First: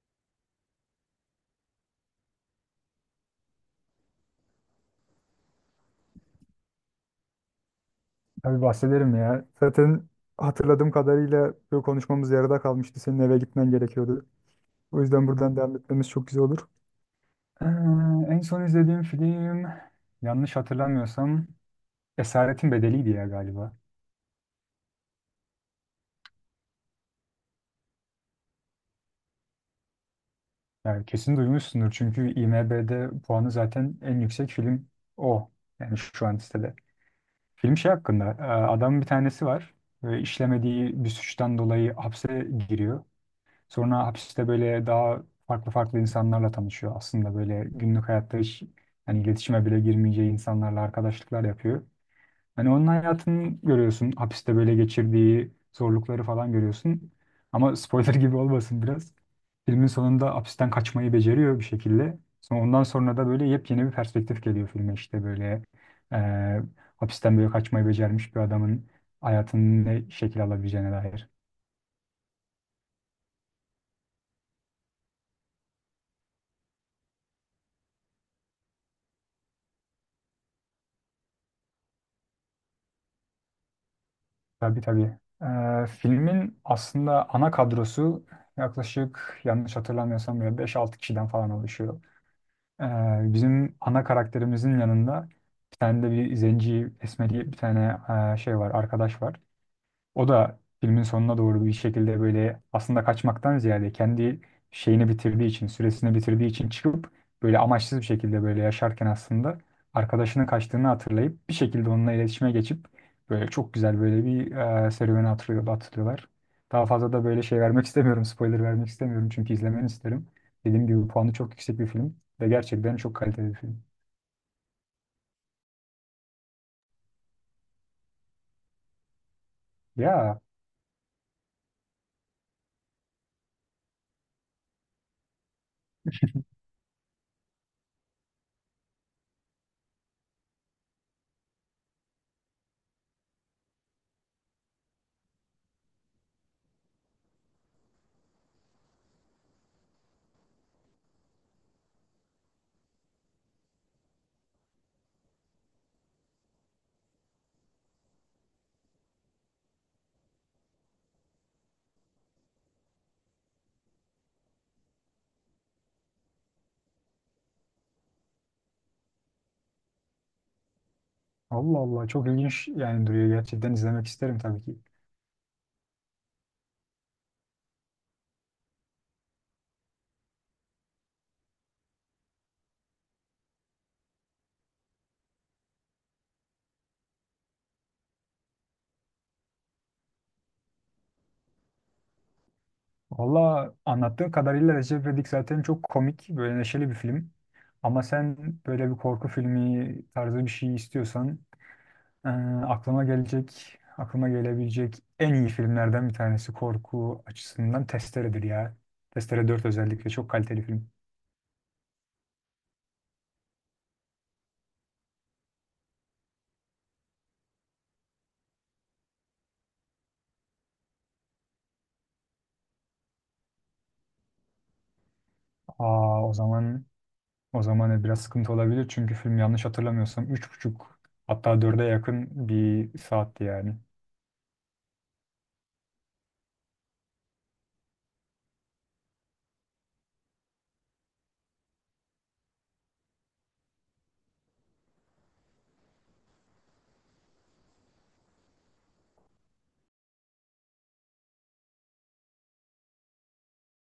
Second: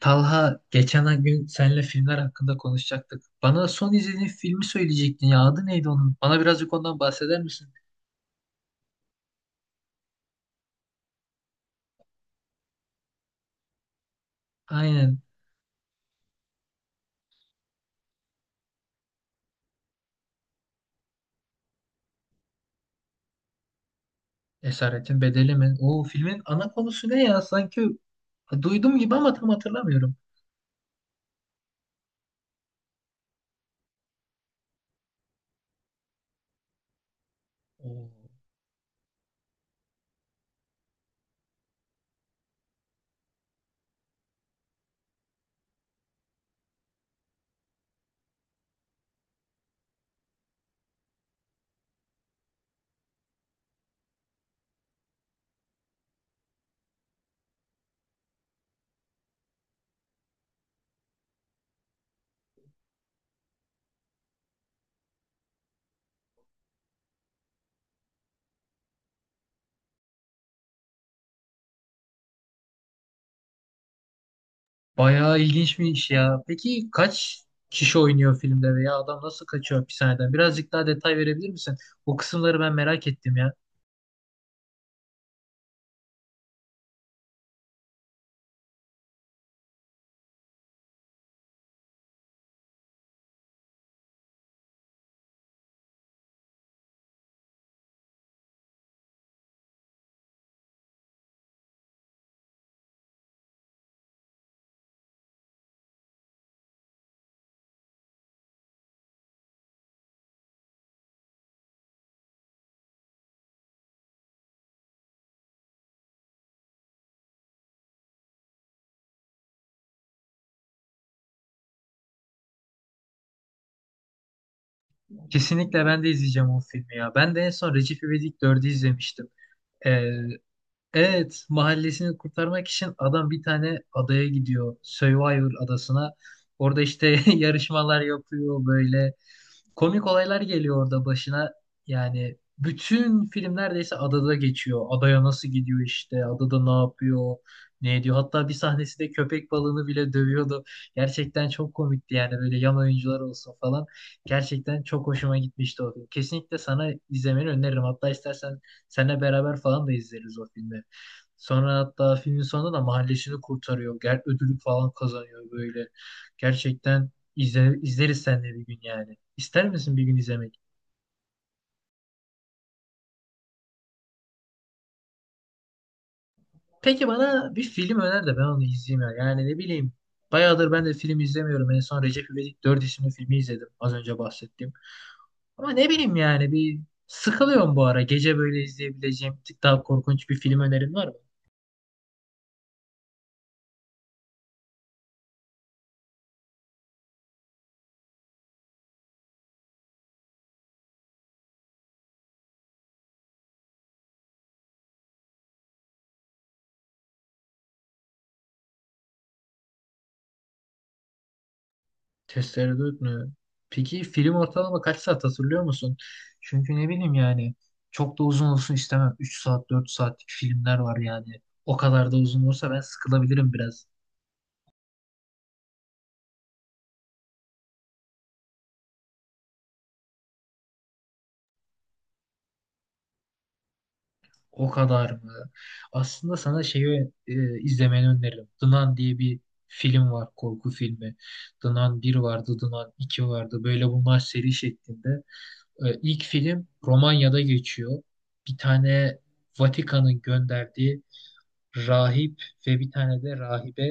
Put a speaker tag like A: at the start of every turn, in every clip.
A: Talha geçen gün seninle filmler hakkında konuşacaktık. Bana son izlediğin filmi söyleyecektin ya. Adı neydi onun? Bana birazcık ondan bahseder misin?
B: Tabii bahsederim ya. Zaten hatırladığım kadarıyla bu konuşmamız yarıda kalmıştı. Senin eve gitmen gerekiyordu. O
A: Aynen.
B: yüzden buradan devam etmemiz çok güzel olur. Ee, En son izlediğim film yanlış hatırlamıyorsam Esaretin Bedeli'ydi ya galiba.
A: Esaretin Bedeli mi? O filmin ana konusu ne ya? Sanki duydum gibi ama tam hatırlamıyorum.
B: Yani kesin duymuşsundur çünkü IMDb'de puanı zaten en yüksek film o. Yani şu an listede. Film şey hakkında
A: Oo,
B: adamın bir tanesi var ve işlemediği bir suçtan dolayı hapse giriyor. Sonra hapiste böyle daha farklı farklı insanlarla tanışıyor. Aslında böyle günlük hayatta hiç hani iletişime bile girmeyeceği insanlarla arkadaşlıklar yapıyor. Hani onun hayatını görüyorsun. Hapiste böyle geçirdiği zorlukları falan görüyorsun. Ama spoiler gibi olmasın biraz. Filmin sonunda hapisten kaçmayı beceriyor bir şekilde. Sonra ondan sonra da böyle yepyeni bir perspektif geliyor filme işte böyle e, hapisten böyle kaçmayı becermiş bir adamın hayatının ne şekil alabileceğine dair.
A: bayağı ilginçmiş ya. Peki kaç kişi oynuyor filmde veya adam nasıl kaçıyor hapishaneden? Birazcık daha detay verebilir misin? O kısımları ben merak ettim ya.
B: Tabii tabii. Filmin aslında ana kadrosu yaklaşık yanlış hatırlamıyorsam böyle beş altı kişiden falan oluşuyor. Ee, Bizim ana karakterimizin yanında bir tane de bir zenci esmeri bir tane şey var, arkadaş var. O da filmin sonuna doğru bir şekilde böyle aslında kaçmaktan ziyade kendi şeyini bitirdiği için, süresini bitirdiği için çıkıp böyle amaçsız bir şekilde böyle yaşarken aslında arkadaşının kaçtığını hatırlayıp bir şekilde onunla iletişime geçip böyle çok güzel böyle bir serüveni hatırlıyor, hatırlıyorlar. Daha fazla da böyle şey vermek istemiyorum, spoiler vermek istemiyorum çünkü izlemeni isterim. Dediğim gibi puanı çok yüksek bir film ve gerçekten çok kaliteli bir film.
A: Kesinlikle ben de izleyeceğim o filmi ya. Ben de en son Recep İvedik 4'ü izlemiştim. Ee,
B: Ya
A: Evet, mahallesini kurtarmak için adam bir tane adaya gidiyor. Survivor adasına. Orada işte yarışmalar yapıyor böyle komik olaylar geliyor orada başına. Yani bütün film neredeyse adada geçiyor. Adaya nasıl gidiyor işte, adada ne yapıyor, ne ediyor. Hatta bir sahnesinde köpek balığını bile dövüyordu. Gerçekten çok komikti yani böyle yan oyuncular olsun falan. Gerçekten çok hoşuma gitmişti o film. Kesinlikle sana izlemeni öneririm. Hatta istersen seninle beraber falan da izleriz o filmi. Sonra hatta filmin sonunda da mahallesini kurtarıyor. Ödülü falan kazanıyor böyle. Gerçekten izleriz seninle bir gün yani. İster misin bir gün izlemek?
B: Allah Allah, çok ilginç yani duruyor, gerçekten izlemek isterim tabii ki.
A: Peki bana bir film öner de ben onu izleyeyim ya. Yani ne bileyim. Bayağıdır ben de film izlemiyorum. En son Recep İvedik 4 isimli filmi izledim. Az önce bahsettiğim. Ama ne bileyim yani bir sıkılıyorum bu ara. Gece böyle izleyebileceğim bir tık daha korkunç bir film önerin var mı?
B: Valla anlattığın kadarıyla Recep İvedik zaten çok komik, böyle neşeli bir film. Ama sen böyle bir korku filmi tarzı bir şey istiyorsan eee, aklıma gelebilecek en iyi filmlerden bir tanesi korku açısından Testere'dir ya. Testere 4 özellikle çok kaliteli film.
A: Tereddüt mü? Peki film ortalama kaç saat hatırlıyor musun? Çünkü ne bileyim yani çok da uzun olsun istemem. 3 saat 4 saatlik filmler var yani. O kadar da uzun olursa ben sıkılabilirim biraz.
B: Aa, o zaman o zaman biraz sıkıntı olabilir çünkü film yanlış hatırlamıyorsam üç buçuk hatta dörde yakın bir saatti yani.
A: O kadar mı? Aslında sana şeyi izlemeni öneririm. The Nun diye bir film var, korku filmi. The Nun 1 vardı, The Nun 2 vardı. Böyle bunlar seri şeklinde. E, ilk film Romanya'da geçiyor. Bir tane Vatikan'ın gönderdiği rahip ve bir tane de rahibe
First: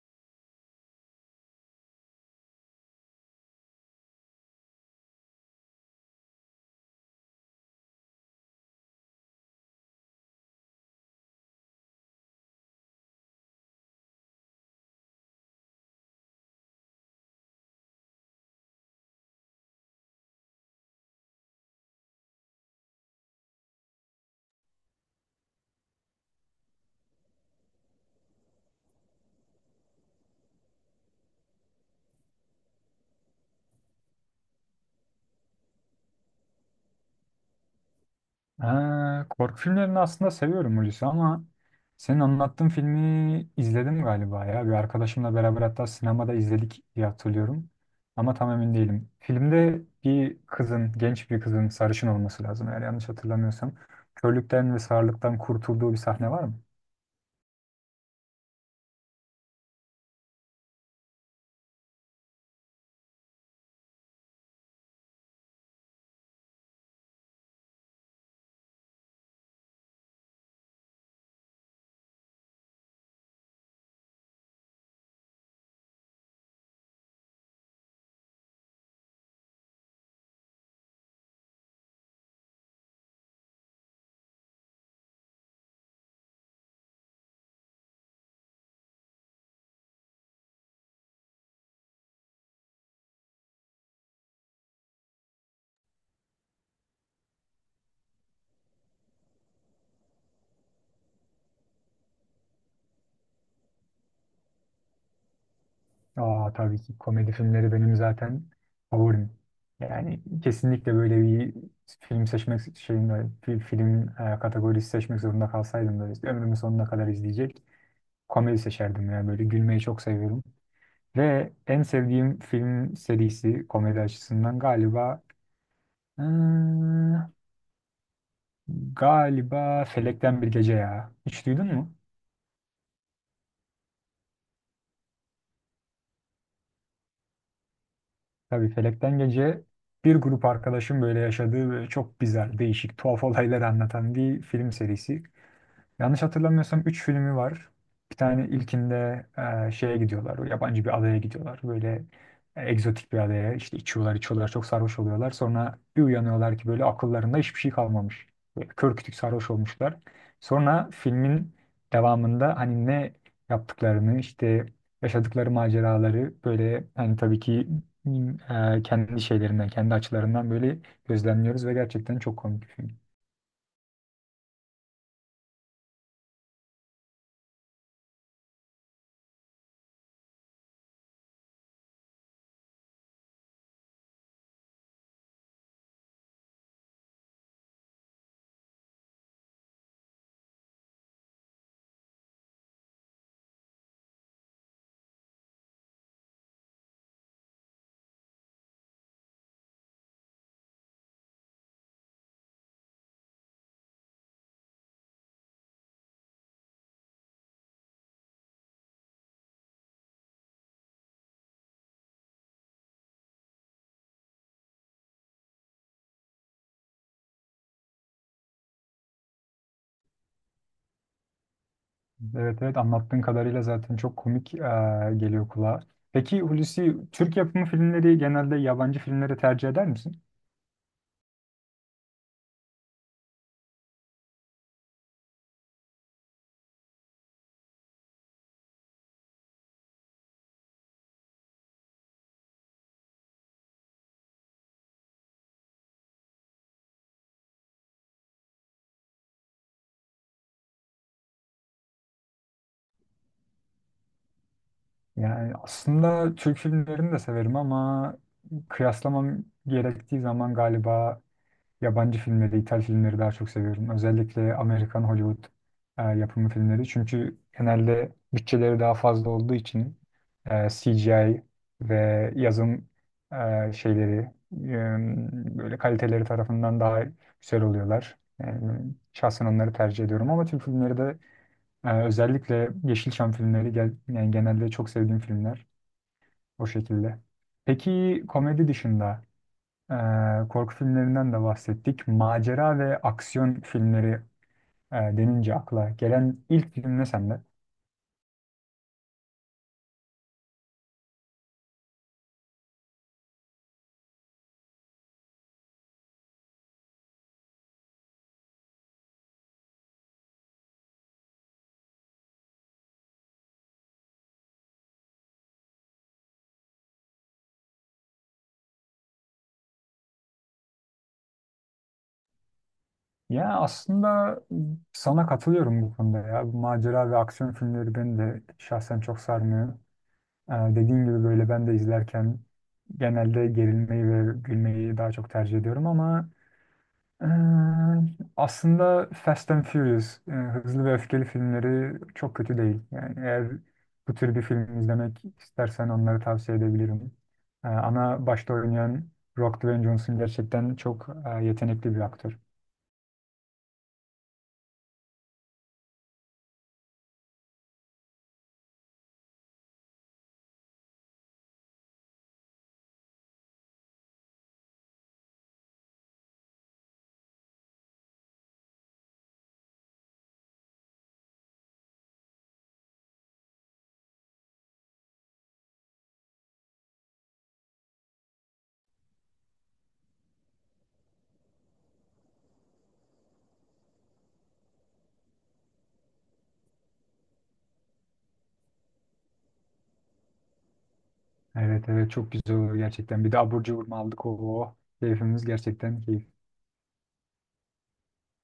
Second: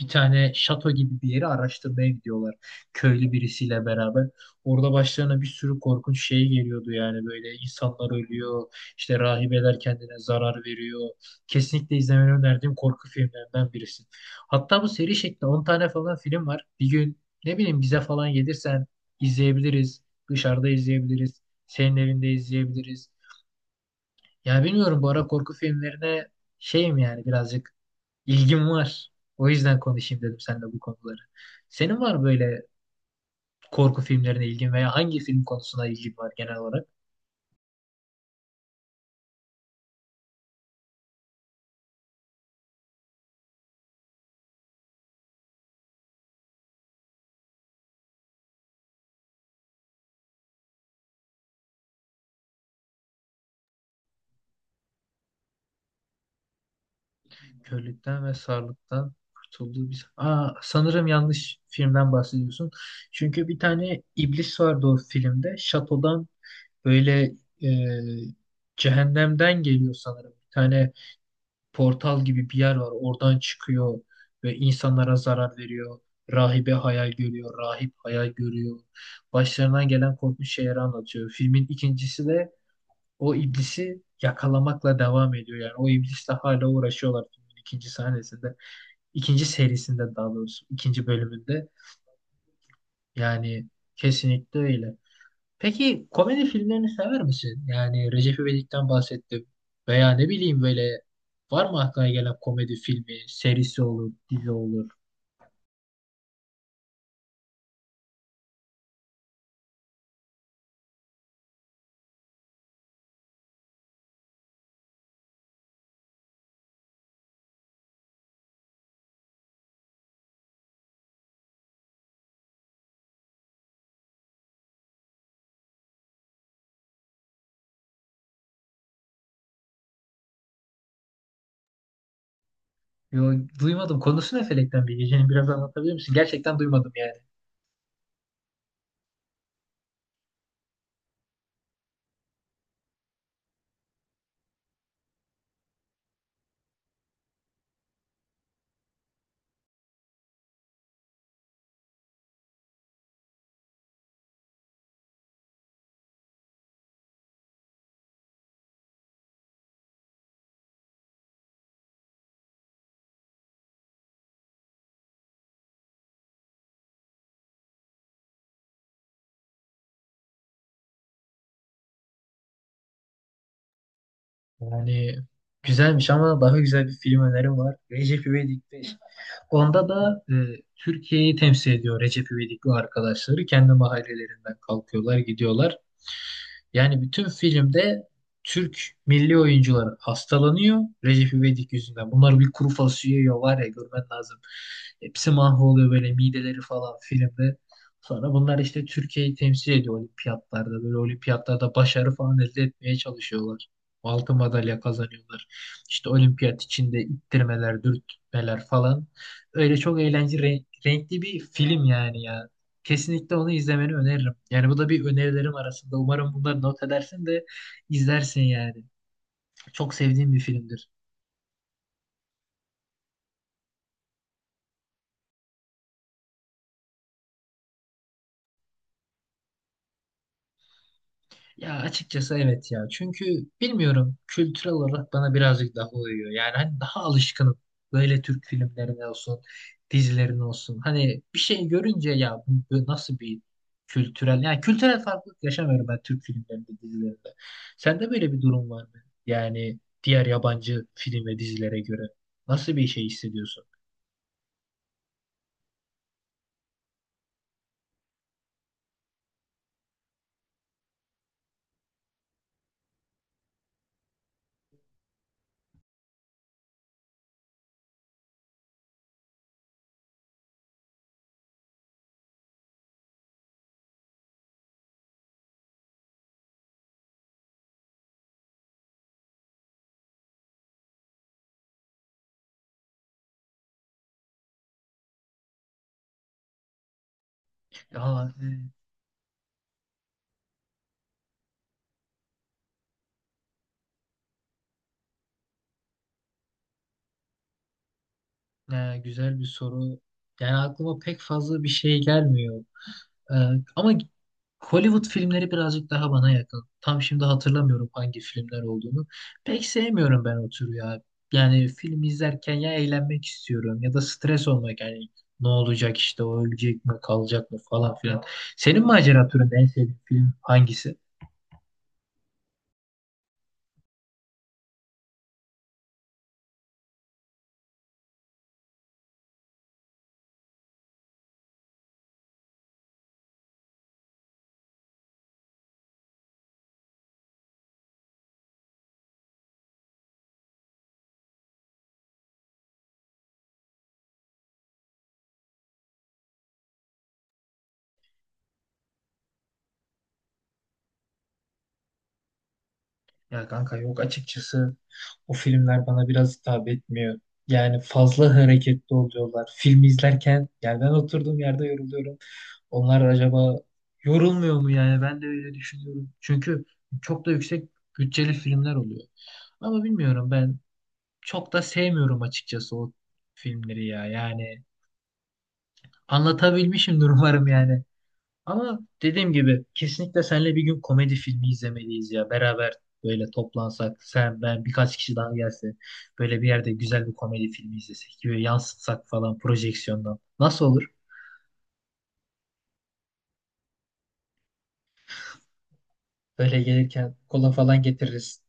A: bir tane şato gibi bir yeri araştırmaya gidiyorlar. Köylü birisiyle beraber. Orada başlarına bir sürü korkunç şey geliyordu yani böyle insanlar ölüyor, işte rahibeler kendine zarar veriyor. Kesinlikle izlemeni önerdiğim korku filmlerinden birisi. Hatta bu seri şeklinde 10 tane falan film var. Bir gün ne bileyim bize falan gelirsen izleyebiliriz. Dışarıda izleyebiliriz. Senin evinde izleyebiliriz. Ya bilmiyorum bu ara korku filmlerine şeyim yani birazcık ilgim var. O yüzden konuşayım dedim seninle bu konuları. Senin var mı böyle korku filmlerine ilgin veya hangi film konusuna ilgin var genel olarak?
B: Ha, korku filmlerini aslında seviyorum Hulusi, ama senin anlattığın filmi izledim galiba ya. Bir arkadaşımla beraber hatta sinemada izledik diye hatırlıyorum. Ama tam emin değilim. Filmde bir kızın, genç bir kızın sarışın olması lazım eğer yanlış hatırlamıyorsam. Körlükten ve sağırlıktan kurtulduğu bir sahne var mı?
A: Körlükten ve sarlıktan kurtulduğu bir... Aa, sanırım yanlış filmden bahsediyorsun. Çünkü bir tane iblis vardı o filmde. Şatodan böyle e, cehennemden geliyor sanırım. Bir tane portal gibi bir yer var. Oradan çıkıyor ve insanlara zarar veriyor. Rahibe hayal görüyor, rahip hayal görüyor. Başlarından gelen korkunç şeyleri anlatıyor. Filmin ikincisi de o iblisi yakalamakla devam ediyor. Yani o iblisle hala uğraşıyorlar filmin ikinci sahnesinde. İkinci serisinde daha doğrusu, ikinci bölümünde. Yani kesinlikle öyle. Peki komedi filmlerini sever misin? Yani Recep İvedik'ten bahsettim. Veya ne bileyim böyle var mı aklına gelen komedi filmi, serisi olur, dizi olur?
B: Aa, tabii ki komedi filmleri benim zaten favorim. Yani kesinlikle böyle bir film seçmek şeyinde, bir film kategorisi seçmek zorunda kalsaydım da ömrümün sonuna kadar izleyecek. Komedi seçerdim ya. Böyle gülmeyi çok seviyorum. Ve en sevdiğim film serisi komedi açısından galiba hmm, galiba Felekten Bir Gece ya. Hiç duydun mu?
A: Yo, duymadım. Konusu ne Felekten Bilgece'nin biraz anlatabilir misin? Gerçekten duymadım yani.
B: Tabii Felekten Gece bir grup arkadaşım böyle yaşadığı ve çok güzel, değişik, tuhaf olaylar anlatan bir film serisi. Yanlış hatırlamıyorsam 3 filmi var. Bir tane ilkinde şeye gidiyorlar. O yabancı bir adaya gidiyorlar. Böyle egzotik bir adaya. İşte içiyorlar, içiyorlar. Çok sarhoş oluyorlar. Sonra bir uyanıyorlar ki böyle akıllarında hiçbir şey kalmamış. Böyle kör kütük sarhoş olmuşlar. Sonra filmin devamında hani ne yaptıklarını işte yaşadıkları maceraları böyle hani tabii ki m, kendi şeylerinden, kendi açılarından böyle gözlemliyoruz ve gerçekten çok komik bir film.
A: Yani güzelmiş ama daha güzel bir film önerim var. Recep İvedik'te onda da Türkiye'yi temsil ediyor Recep İvedik ve arkadaşları. Kendi mahallelerinden kalkıyorlar, gidiyorlar. Yani bütün filmde Türk milli oyuncuları hastalanıyor Recep İvedik yüzünden. Bunlar bir kuru fasulye yiyor var ya görmen lazım. Hepsi mahvoluyor böyle mideleri falan filmde. Sonra bunlar işte Türkiye'yi temsil ediyor olimpiyatlarda. Böyle olimpiyatlarda başarı falan elde etmeye çalışıyorlar. Altın madalya kazanıyorlar. İşte olimpiyat içinde ittirmeler, dürtmeler falan. Öyle çok eğlenceli, renkli bir film yani ya. Kesinlikle onu izlemeni öneririm. Yani bu da bir önerilerim arasında. Umarım bunları not edersin de izlersin yani. Çok sevdiğim bir filmdir.
B: Evet evet, anlattığın kadarıyla zaten çok komik geliyor kulağa. Peki Hulusi, Türk yapımı filmleri genelde yabancı filmlere tercih eder misin?
A: Ya açıkçası evet ya. Çünkü bilmiyorum kültürel olarak bana birazcık daha uyuyor. Yani hani daha alışkınım. Böyle Türk filmlerine olsun, dizilerine olsun. Hani bir şey görünce ya bu nasıl bir kültürel yani kültürel farklılık yaşamıyorum ben Türk filmlerinde, dizilerinde. Sende böyle bir durum var mı? Yani diğer yabancı film ve dizilere göre nasıl bir şey hissediyorsun?
B: Yani aslında Türk filmlerini de severim ama kıyaslamam gerektiği zaman galiba yabancı filmleri, İtalyan filmleri daha çok seviyorum. Özellikle Amerikan Hollywood yapımı filmleri. Çünkü genelde bütçeleri daha fazla olduğu için CGI ve yazım şeyleri böyle kaliteleri tarafından daha güzel oluyorlar. Yani şahsen onları tercih ediyorum ama Türk filmleri de özellikle Yeşilçam filmleri gel, yani genelde çok sevdiğim filmler o şekilde. Peki
A: Ya,
B: komedi dışında korku filmlerinden de bahsettik. Macera ve aksiyon filmleri denince akla gelen ilk film ne sende?
A: güzel bir soru. Yani aklıma pek fazla bir şey gelmiyor. Ee, ama Hollywood filmleri birazcık daha bana yakın. Tam şimdi hatırlamıyorum hangi filmler olduğunu. Pek sevmiyorum ben o türü ya. Yani film izlerken ya eğlenmek istiyorum ya da stres olmak yani ne olacak işte o ölecek mi kalacak mı falan filan. Senin macera türünde en sevdiğin film hangisi?
B: Ya aslında sana katılıyorum bu konuda ya. Bu macera ve aksiyon filmleri beni de şahsen çok sarmıyor. Dediğim gibi böyle ben de izlerken genelde gerilmeyi ve gülmeyi daha çok tercih ediyorum ama Ee, aslında Fast and Furious, Hızlı ve Öfkeli filmleri çok kötü değil. Yani eğer bu tür bir film izlemek istersen onları tavsiye edebilirim. Ana başta oynayan Rock Dwayne Johnson gerçekten çok yetenekli bir aktör.
A: Ya kanka yok açıkçası o filmler bana biraz hitap etmiyor. Yani fazla hareketli oluyorlar. Film izlerken yani ben oturduğum yerde yoruluyorum. Onlar acaba yorulmuyor mu yani? Ben de öyle düşünüyorum. Çünkü çok da yüksek bütçeli filmler oluyor. Ama bilmiyorum ben çok da sevmiyorum açıkçası o filmleri ya. Yani anlatabilmişimdir umarım yani. Ama dediğim gibi kesinlikle seninle bir gün komedi filmi izlemeliyiz ya. Beraber böyle toplansak sen ben birkaç kişi daha gelse böyle bir yerde güzel bir komedi filmi izlesek böyle yansıtsak falan projeksiyondan. Nasıl olur?
B: Evet evet, çok güzel olur gerçekten. Bir de abur cubur mu aldık o, o. Keyfimiz gerçekten keyif.
A: Böyle gelirken kola falan getiririz.